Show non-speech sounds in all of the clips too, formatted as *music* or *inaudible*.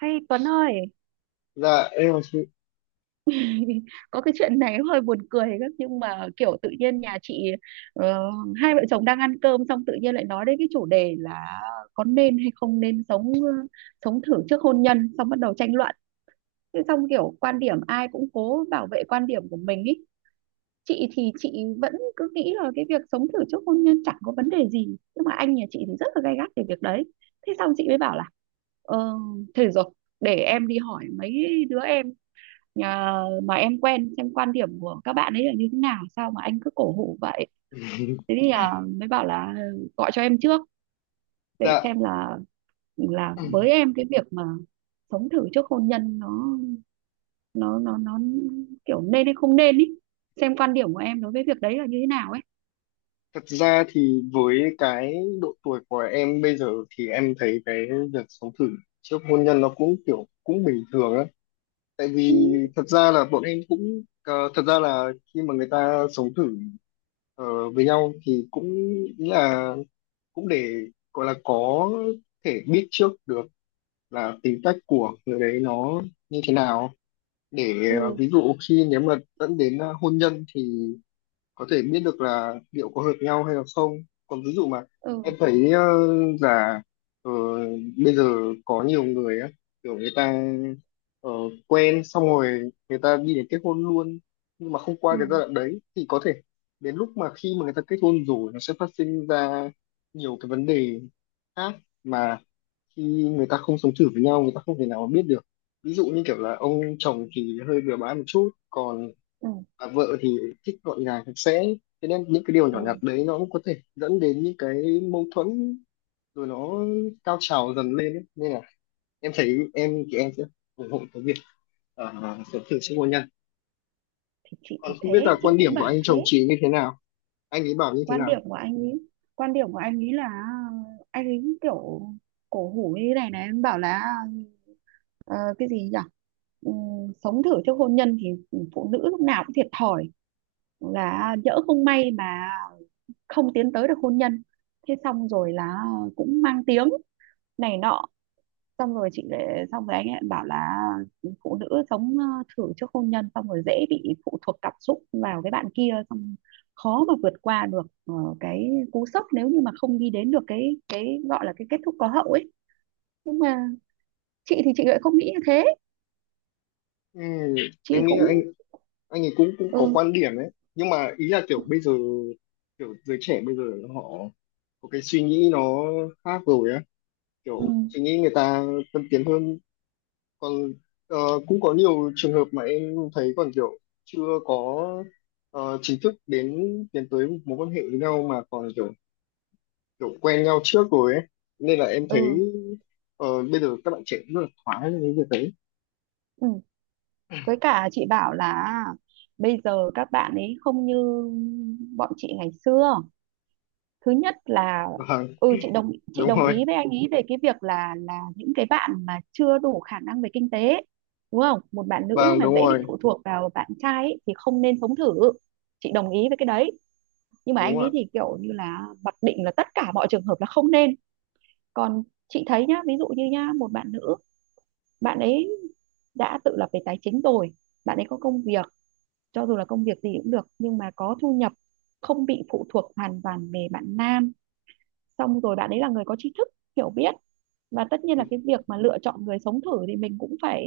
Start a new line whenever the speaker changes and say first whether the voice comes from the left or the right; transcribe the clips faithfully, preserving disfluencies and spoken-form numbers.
right: Hay Tuấn ơi,
left: Dạ, em là chị.
right: *laughs* có cái chuyện này hơi buồn cười lắm, nhưng mà kiểu tự nhiên nhà chị, ờ, hai vợ chồng đang ăn cơm, xong tự nhiên lại nói đến cái chủ đề là có nên hay không nên sống, ờ, sống thử trước hôn nhân, xong bắt đầu tranh luận. Thế xong kiểu quan điểm ai cũng cố bảo vệ quan điểm của mình ý. Chị thì chị vẫn cứ nghĩ là cái việc sống thử trước hôn nhân chẳng có vấn đề gì, nhưng mà anh nhà chị thì rất là gay gắt về việc đấy. Thế xong chị mới bảo là, ờ, thế rồi để em đi hỏi mấy đứa em, à, mà em quen, xem quan điểm của các bạn ấy là như thế nào, sao mà anh cứ cổ hủ vậy. Thế
left: *laughs*
right: thì, à, mới bảo là ờ, gọi cho em trước để
left: Dạ,
right: xem là là với em cái việc mà sống thử trước hôn nhân nó nó nó nó kiểu nên hay không nên ý, xem quan điểm của em đối với việc đấy là như thế nào ấy.
left: thật ra thì với cái độ tuổi của em bây giờ thì em thấy cái việc sống thử trước hôn nhân nó cũng kiểu cũng bình thường á. Tại
right: Ừ,
left: vì thật ra là bọn em cũng ờ, thật ra là khi mà người ta sống thử ờ, với nhau thì cũng nghĩ là cũng để gọi là có thể biết trước được là tính cách của người đấy nó như thế nào để
right: ừ,
left: ờ, ví dụ khi nếu mà dẫn đến ờ, hôn nhân thì có thể biết được là liệu có hợp nhau hay là không. Còn ví dụ mà em
right: ừ,
left: thấy ờ, là ờ, bây giờ có nhiều người á, kiểu người ta ờ, quen xong rồi người ta đi đến kết hôn luôn, nhưng mà không qua
right: ừ,
left: cái giai đoạn đấy thì có thể đến lúc mà khi mà người ta kết hôn rồi nó sẽ phát sinh ra nhiều cái vấn đề khác mà khi người ta không sống thử với nhau người ta không thể nào mà biết được. Ví dụ như kiểu là ông chồng thì hơi bừa bãi một chút còn
right: ừ,
left: và vợ thì thích gọn gàng sạch sẽ, thế nên những cái điều nhỏ
right: ừ.
left: nhặt đấy nó cũng có thể dẫn đến những cái mâu thuẫn rồi nó cao trào dần lên ấy. Nên là em thấy em thì em sẽ ủng hộ cái việc ờ, sớm thử sức hôn nhân.
right: Thì chị thì
left: Còn không biết
right: thế
left: là
right: chị
left: quan điểm
right: cũng
left: của
right: bảo
left: anh chồng
right: thế.
left: chị như thế nào, anh ấy bảo như thế
right: Quan
left: nào.
right: điểm của anh ấy quan điểm của anh ấy là, ờ, anh ấy kiểu cổ hủ như thế này này, em bảo là, ờ, cái gì nhỉ. Ừm, sống thử trước hôn nhân thì phụ nữ lúc nào cũng thiệt thòi, là nhỡ không may mà không tiến tới được hôn nhân, thế xong rồi là cũng mang tiếng này nọ. Xong rồi chị lại xong rồi anh ấy bảo là phụ nữ sống, ờ, thử trước hôn nhân xong rồi dễ bị phụ thuộc cảm xúc vào cái bạn kia, xong khó mà vượt qua được, ờ, cái cú sốc nếu như mà không đi đến được cái cái gọi là cái kết thúc có hậu ấy. Nhưng mà chị thì chị lại không nghĩ như thế.
left: Ừ,
right: Chị
left: em nghĩ là anh
right: cũng.
left: anh ấy cũng cũng
right: Ừ,
left: có quan điểm đấy nhưng mà ý là kiểu bây giờ kiểu giới trẻ bây giờ họ có cái suy nghĩ nó khác rồi á,
right: ừ,
left: kiểu suy nghĩ người ta tân tiến hơn. Còn ờ, cũng có nhiều trường hợp mà em thấy còn kiểu chưa có ờ, chính thức đến tiến tới mối quan hệ với nhau mà còn kiểu kiểu quen nhau trước rồi ấy, nên là em thấy
right: ừ,
left: ờ, bây giờ các bạn trẻ cũng rất là thoải với cái việc đấy.
right: ừ. Với cả chị bảo là, à, bây giờ các bạn ấy không như bọn chị ngày xưa, thứ nhất là.
left: Vâng,
right: Ừ, chị đồng chị
left: đúng
right: đồng ý
left: rồi.
right: với anh ý về cái việc là là những cái bạn mà chưa đủ khả năng về kinh tế, đúng không, một bạn nữ
left: Vâng,
right: mà
left: đúng
right: dễ bị
left: rồi.
right: phụ thuộc vào bạn trai ấy, thì không nên sống thử. Chị đồng ý với cái đấy. Nhưng mà
left: Đúng
right: anh ý
left: rồi,
right: thì kiểu như là mặc định là tất cả mọi trường hợp là không nên. Còn chị thấy nhá, ví dụ như nhá, một bạn nữ, bạn ấy đã tự lập về tài chính rồi, bạn ấy có công việc, cho dù là công việc gì cũng được, nhưng mà có thu nhập, không bị phụ thuộc hoàn toàn về bạn nam, xong rồi bạn ấy là người có tri thức, hiểu biết, và tất nhiên là cái việc mà lựa chọn người sống thử thì mình cũng phải,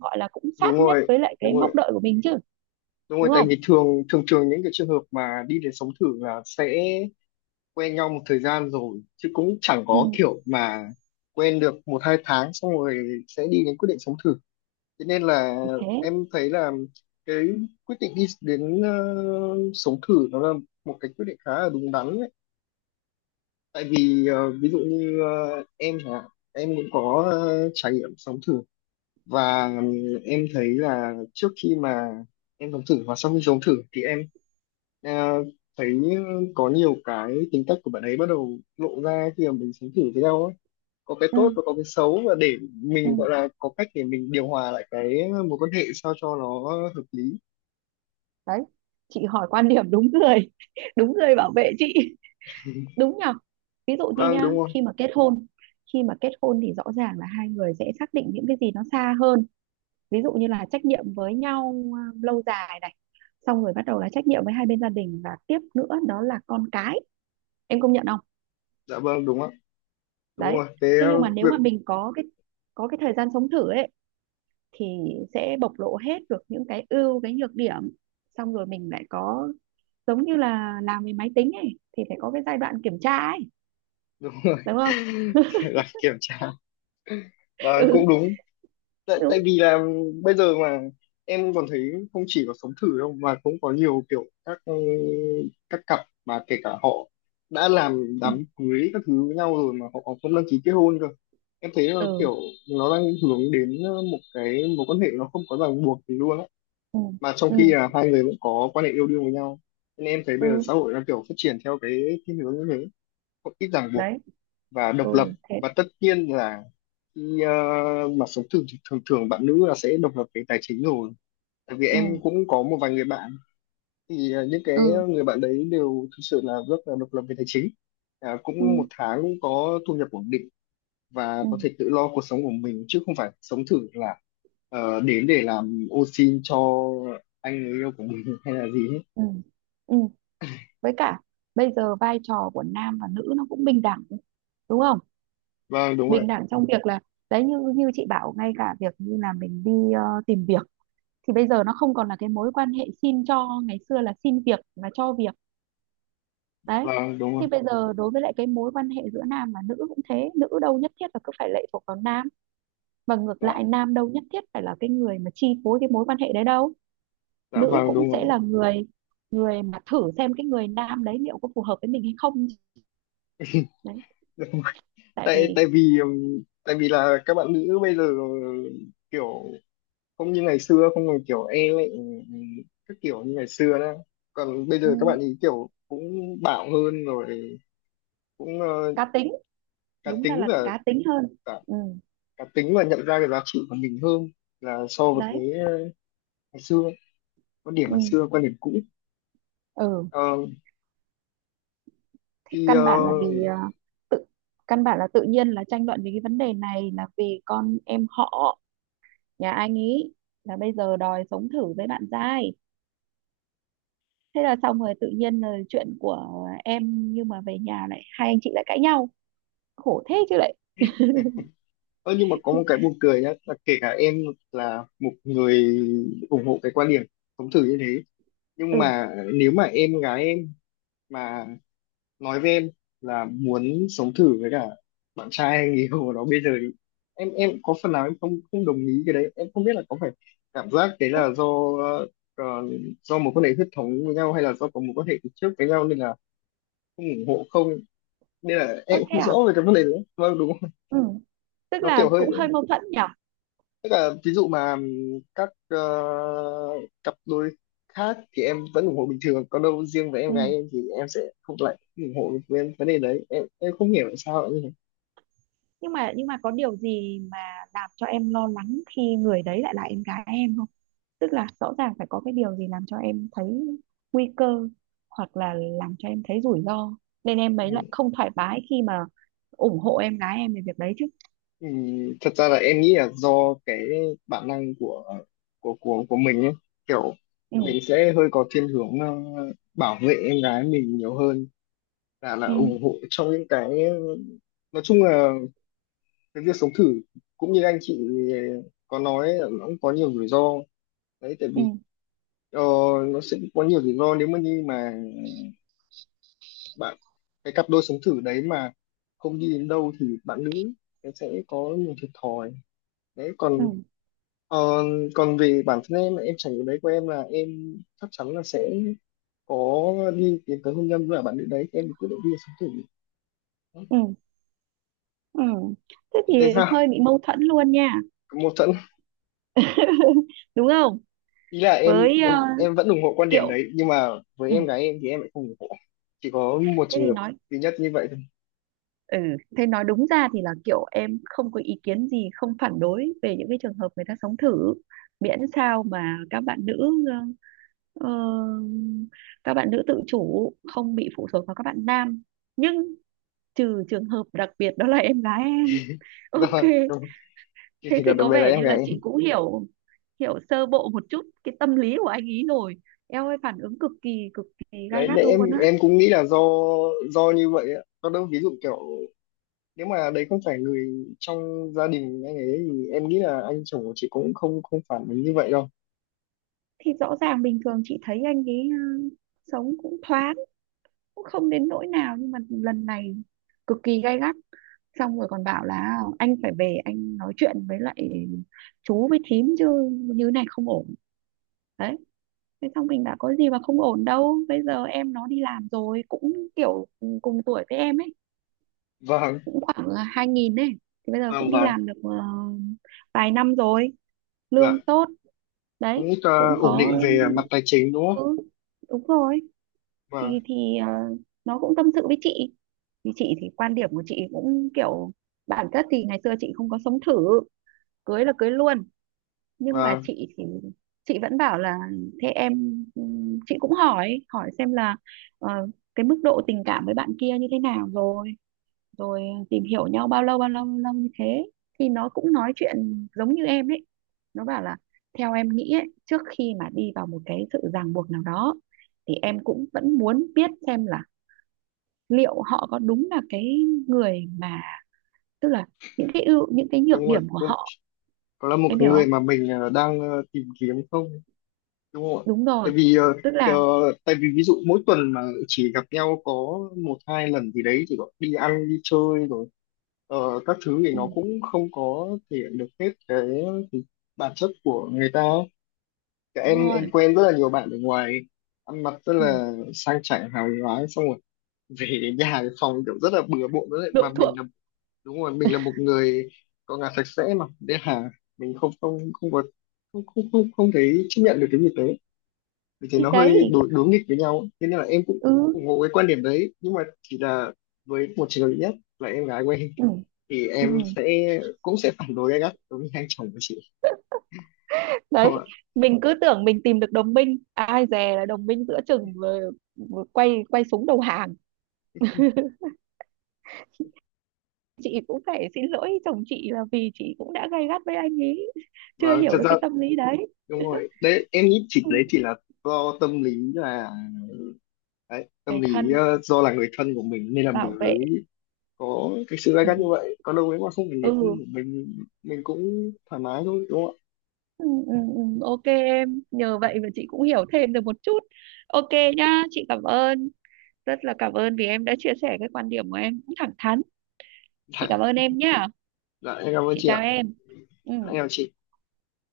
right: gọi là cũng
left: đúng
right: sát nhất
left: rồi,
right: với lại
left: đúng
right: cái mong
left: rồi,
right: đợi của mình chứ,
left: đúng rồi,
right: đúng
left: tại
right: không.
left: vì thường thường thường những cái trường hợp mà đi đến sống thử là sẽ quen nhau một thời gian rồi chứ cũng chẳng
right: Ừ,
left: có kiểu mà quen được một hai tháng xong rồi sẽ đi đến quyết định sống thử. Thế nên là
right: thì thế.
left: em thấy là cái quyết định đi đến ờ, sống thử nó là một cái quyết định khá là đúng đắn đấy. Tại vì ờ, ví dụ như ờ, em hả, em cũng có ờ, trải nghiệm sống thử và ừm, em thấy là trước khi mà em sống thử và sau khi sống thử thì em ờ, thấy có nhiều cái tính cách của bạn ấy bắt đầu lộ ra khi mà mình sống thử với nhau á, có cái
right: Ừ,
left: tốt và có cái xấu, và để
right: ừ.
left: mình gọi là có cách để mình điều hòa lại cái mối quan hệ sao cho nó hợp lý.
right: Đấy, chị hỏi quan điểm đúng người, *laughs* đúng người bảo vệ chị. *laughs* Đúng nhở. Ví dụ như
left: Vâng,
right: nha,
left: đúng rồi.
right: khi mà kết hôn khi mà kết hôn thì rõ ràng là hai người sẽ xác định những cái gì nó xa hơn, ví dụ như là trách nhiệm với nhau, à, lâu dài này, xong rồi bắt đầu là trách nhiệm với hai bên gia đình, và tiếp nữa đó là con cái. Em công nhận không.
left: Dạ vâng, đúng ạ. Đúng
right: Đấy.
left: rồi, cái
right: Thế nhưng
left: ờ,
right: mà nếu
left: việc
right: mà mình có cái có cái thời gian sống thử ấy, thì sẽ bộc lộ hết được những cái ưu cái nhược điểm. Xong rồi mình lại có, giống như là làm về máy tính ấy thì phải có cái giai đoạn kiểm tra ấy,
left: đúng rồi.
right: đúng không. *laughs*
left: *laughs* Là kiểm tra. Vâng,
right: Ừ,
left: cũng đúng. tại, tại
right: đúng.
left: vì là bây giờ mà em còn thấy không chỉ có sống thử đâu mà cũng có nhiều kiểu các ừ, các cặp mà kể cả họ đã làm
right: Ừ,
left: đám cưới các thứ với nhau rồi mà họ còn không đăng ký kết hôn cơ. Em thấy là
right: ừ,
left: kiểu nó đang hướng đến ờ, một cái mối quan hệ nó không có ràng buộc gì luôn á,
right: ừ,
left: mà trong
right: ừ,
left: khi là hai người cũng có quan hệ yêu đương với nhau, nên em thấy bây giờ
right: ừ.
left: xã hội đang kiểu phát triển theo cái thiên hướng như thế, có ít ràng buộc
right: Đấy.
left: và độc
right: Ừ,
left: lập.
right: thế.
left: Và tất nhiên là khi ờ, mà sống thường thường thường bạn nữ là sẽ độc lập về tài chính rồi. Tại vì
right: Ừ,
left: em cũng có một vài người bạn, thì ờ, những cái
right: ừ,
left: người bạn đấy đều thực sự là rất là độc lập về tài chính. À,
right: ừ,
left: cũng một tháng cũng có thu nhập ổn định và
right: ừ,
left: có thể tự lo cuộc sống của mình, chứ không phải sống thử là ờ, đến để làm ô xin cho anh người yêu của mình *laughs* hay là gì hết.
right: ừ, ừ. Với cả bây giờ vai trò của nam và nữ nó cũng bình đẳng, đúng không.
left: Vâng, đúng
right: Bình
left: rồi.
right: đẳng trong việc là, đấy, như như chị bảo, ngay cả việc như là mình đi, ờ, tìm việc, thì bây giờ nó không còn là cái mối quan hệ xin cho ngày xưa là xin việc và cho việc. Đấy,
left: Vâng, đúng rồi.
right: thì bây giờ đối với lại cái mối quan hệ giữa nam và nữ cũng thế, nữ đâu nhất thiết là cứ phải lệ thuộc vào nam, và ngược
left: Dạ.
right: lại nam đâu nhất thiết phải là cái người mà chi phối cái mối quan hệ đấy đâu.
left: Dạ
right: Nữ
left: vâng,
right: cũng
left: đúng
right: sẽ
left: rồi.
right: là người, người mà thử xem cái người nam đấy liệu có phù hợp với mình hay không. Đấy, tại
left: tại
right: vì.
left: tại vì ừm, tại vì là các bạn nữ bây giờ kiểu không như ngày xưa, không còn kiểu e lệ các kiểu như ngày xưa nữa. Còn bây giờ các
right: Ừ,
left: bạn ý kiểu cũng bạo hơn rồi, cũng ờ,
right: cá tính.
left: cá
right: Đúng ra
left: tính
right: là
left: và
right: cá tính hơn.
left: cả,
right: Ừ,
left: cá tính và nhận ra cái giá trị của mình hơn là so với
right: đấy.
left: cái ờ, ngày xưa, quan điểm ngày
right: Ừ,
left: xưa, quan điểm cũ.
right: ừ.
left: Ờ,
right: Thế
left: thì ờ,
right: căn bản là vì, ờ, tự căn bản là tự nhiên là tranh luận về cái vấn đề này là vì con em họ nhà anh ý là bây giờ đòi sống thử với bạn giai, thế là xong rồi tự nhiên là chuyện của em nhưng mà về nhà lại hai anh chị lại cãi nhau, khổ thế chứ lại.
left: Ơ, nhưng mà có một cái buồn cười nhá là kể cả em là một người ủng hộ cái quan điểm sống thử như thế, nhưng
right: Ừ,
left: mà nếu mà em gái em mà nói với em là muốn sống thử với cả bạn trai hay người yêu của nó bây giờ thì em em có phần nào em không không đồng ý cái đấy. Em không biết là có phải cảm giác đấy
right: ơ,
left: là do ờ, do một quan hệ huyết thống với nhau hay là do có một quan hệ từ trước với nhau nên là không ủng hộ không, nên là
right: ơ,
left: em cũng
right: thế
left: không rõ
right: à.
left: về cái vấn đề đấy. Vâng, đúng không?
right: Ừ, tức
left: Nó
right: là
left: kiểu
right: cũng hơi
left: hơi.
right: mâu thuẫn nhở.
left: Tức là ví dụ mà các ờ, cặp đôi khác thì em vẫn ủng hộ bình thường, còn đâu riêng với em
right: Ừ,
left: gái em thì em sẽ không lại ủng hộ với vấn đề đấy. Em em không hiểu tại sao lại như thế.
right: nhưng mà nhưng mà có điều gì mà làm cho em lo lắng khi người đấy lại là em gái em không, tức là rõ ràng phải có cái điều gì làm cho em thấy nguy cơ, hoặc là làm cho em thấy rủi ro, nên em ấy
left: Ừ.
right: lại không thoải mái khi mà ủng hộ em gái em về việc đấy chứ.
left: Ừ, thật ra là em nghĩ là do cái bản năng của của của của mình ấy, kiểu
right: Ừ,
left: mình sẽ hơi có thiên hướng ờ, bảo vệ em gái mình nhiều hơn là là
right: ừ,
left: ủng hộ trong những cái, nói chung là cái việc sống thử, cũng như anh chị có nói là nó cũng có nhiều rủi ro đấy, tại
right: ừ,
left: vì ờ, nó sẽ có nhiều rủi ro nếu mà như mà bạn cái cặp đôi sống thử đấy mà không đi đến đâu thì bạn nữ em sẽ có nhiều thiệt thòi đấy.
right: ừ,
left: Còn ờ, còn về bản thân em em trải nghiệm đấy của em là em chắc chắn là sẽ có đi tiến tới hôn nhân với cả bạn nữ đấy em quyết định đi sống thử.
right: ừ, ừ. Thế thì
left: Chị thấy sao?
right: hơi bị mâu thuẫn luôn nha.
left: Có mâu thuẫn.
right: *laughs* Đúng không.
left: Ý là em
right: Với,
left: em
right: ờ,
left: em vẫn ủng hộ quan điểm
right: Kiệu.
left: đấy nhưng mà với
right: Ừ.
left: em gái em thì em lại không ủng hộ, chỉ có một
right: Thế
left: trường
right: thì
left: hợp
right: nói.
left: duy nhất như vậy thôi.
right: Ừ, thế nói đúng ra thì là kiểu em không có ý kiến gì, không phản đối về những cái trường hợp người ta sống thử, miễn sao mà các bạn nữ ờ, ờ, các bạn nữ tự chủ không bị phụ thuộc vào các bạn nam. Nhưng trừ trường hợp đặc biệt đó là em gái em. Ok,
left: *laughs* Do chỉ
right: thế
left: chỉ
right: thì
left: cần đặc
right: có
left: biệt là
right: vẻ
left: em
right: như
left: gái
right: là chị
left: em.
right: cũng hiểu hiểu sơ bộ một chút cái tâm lý của anh ý rồi. Em ơi phản ứng cực kỳ cực kỳ gay
left: Đấy,
right: gắt
left: nên
right: luôn
left: em
right: á.
left: em cũng nghĩ là do do như vậy á, còn đâu ví dụ kiểu nếu mà đấy không phải người trong gia đình anh ấy thì em nghĩ là anh chồng của chị cũng không không phản ứng như vậy đâu.
right: Thì rõ ràng bình thường chị thấy anh ấy, ờ, sống cũng thoáng, cũng không đến nỗi nào, nhưng mà lần này cực kỳ gay gắt, xong rồi còn bảo là anh phải về anh nói chuyện với lại chú với thím chứ, như này không ổn. Đấy, thế xong mình đã có gì mà không ổn đâu, bây giờ em nó đi làm rồi cũng kiểu cùng tuổi với em ấy,
left: Vâng,
right: cũng khoảng hai nghìn ấy, thì bây giờ cũng
left: vâng,
right: đi
left: vâng.
right: làm được, ờ, vài năm rồi,
left: Dạ,
right: lương tốt.
left: cũng
right: Đấy
left: ờ,
right: cũng
left: ổn
right: có.
left: định về mặt tài chính đúng không.
right: Ừ, đúng rồi.
left: Và
right: thì thì ờ, nó cũng tâm sự với chị, như chị thì quan điểm của chị cũng kiểu bản chất thì ngày xưa chị không có sống thử, cưới là cưới luôn, nhưng mà
left: và
right: chị thì chị vẫn bảo là thế em. Ừm, chị cũng hỏi hỏi xem là, ờ, cái mức độ tình cảm với bạn kia như thế nào rồi, rồi tìm hiểu nhau bao lâu bao lâu bao lâu như thế, thì nó cũng nói chuyện giống như em ấy, nó bảo là theo em nghĩ ấy, trước khi mà đi vào một cái sự ràng buộc nào đó thì em cũng vẫn muốn biết xem là liệu họ có đúng là cái người mà, tức là những cái ưu những cái nhược
left: đúng rồi,
right: điểm của
left: cũng
right: họ,
left: có là một
right: em hiểu
left: người
right: không.
left: mà mình ờ, đang ờ, tìm kiếm không, đúng không ạ?
right: Đúng rồi,
left: Tại vì ờ,
right: tức
left: ờ,
right: là.
left: tại vì ví dụ mỗi tuần mà chỉ gặp nhau có một hai lần gì đấy, chỉ gọi đi ăn đi chơi rồi ờ, các thứ thì
right: Ừ,
left: nó cũng không có thể hiện được hết cái bản chất của người ta. Cả
right: đúng
left: em em
right: rồi.
left: quen rất là nhiều bạn ở ngoài ăn mặc rất
right: Ừ,
left: là sang chảnh hào nhoáng xong rồi về đến nhà cái phòng kiểu rất là bừa bộn, với mà
right: độ
left: mình
right: thượng.
left: là, đúng rồi, mình là một người có nhà sạch sẽ mà, nên là mình không không không có, không không không, không thấy chấp nhận được cái việc đấy, vì thế
right: Thì
left: nó
right: đấy.
left: hơi đối đối nghịch với nhau ấy. Thế nên là em cũng
right: Ừ,
left: ủng hộ cái quan điểm đấy nhưng mà chỉ là với một trường hợp duy nhất là em gái của em,
right: ừ,
left: thì
right: ừ.
left: em sẽ cũng sẽ phản đối gay gắt đối với anh chồng của chị, đúng không
right: Đấy
left: ạ?
right: mình cứ tưởng mình tìm được đồng minh, ai dè là đồng minh giữa chừng, vừa, vừa quay quay súng đầu hàng, chị cũng phải xin lỗi chồng chị là vì chị cũng đã gay gắt với anh ấy chưa
left: Và thật
right: hiểu được
left: ra
right: cái tâm lý đấy.
left: đúng rồi, đấy em nghĩ chị
right: Ừ.
left: đấy chỉ là do tâm lý là đấy,
right: Người
left: tâm lý
right: thân,
left: ờ, do là người thân của mình nên là mình
right: bảo vệ.
left: mới có cái sự gay
right: Ừ.
left: gắt như vậy. Còn đâu nếu mà không phải
right: Ừ.
left: người thân của mình mình cũng thoải mái thôi, đúng không
right: Ừ, ừ, ừ. Ok em, nhờ vậy mà chị cũng hiểu thêm được một chút. Ok nhá, chị cảm ơn, rất là cảm ơn vì em đã chia sẻ cái quan điểm của em cũng thẳng thắn. Chị
left: ạ?
right: cảm ơn
left: Dạ.
right: em nhá.
left: Dạ em cảm ơn
right: Chị
left: chị ạ.
right: chào em. Ừ
left: Dạ, em chào chị.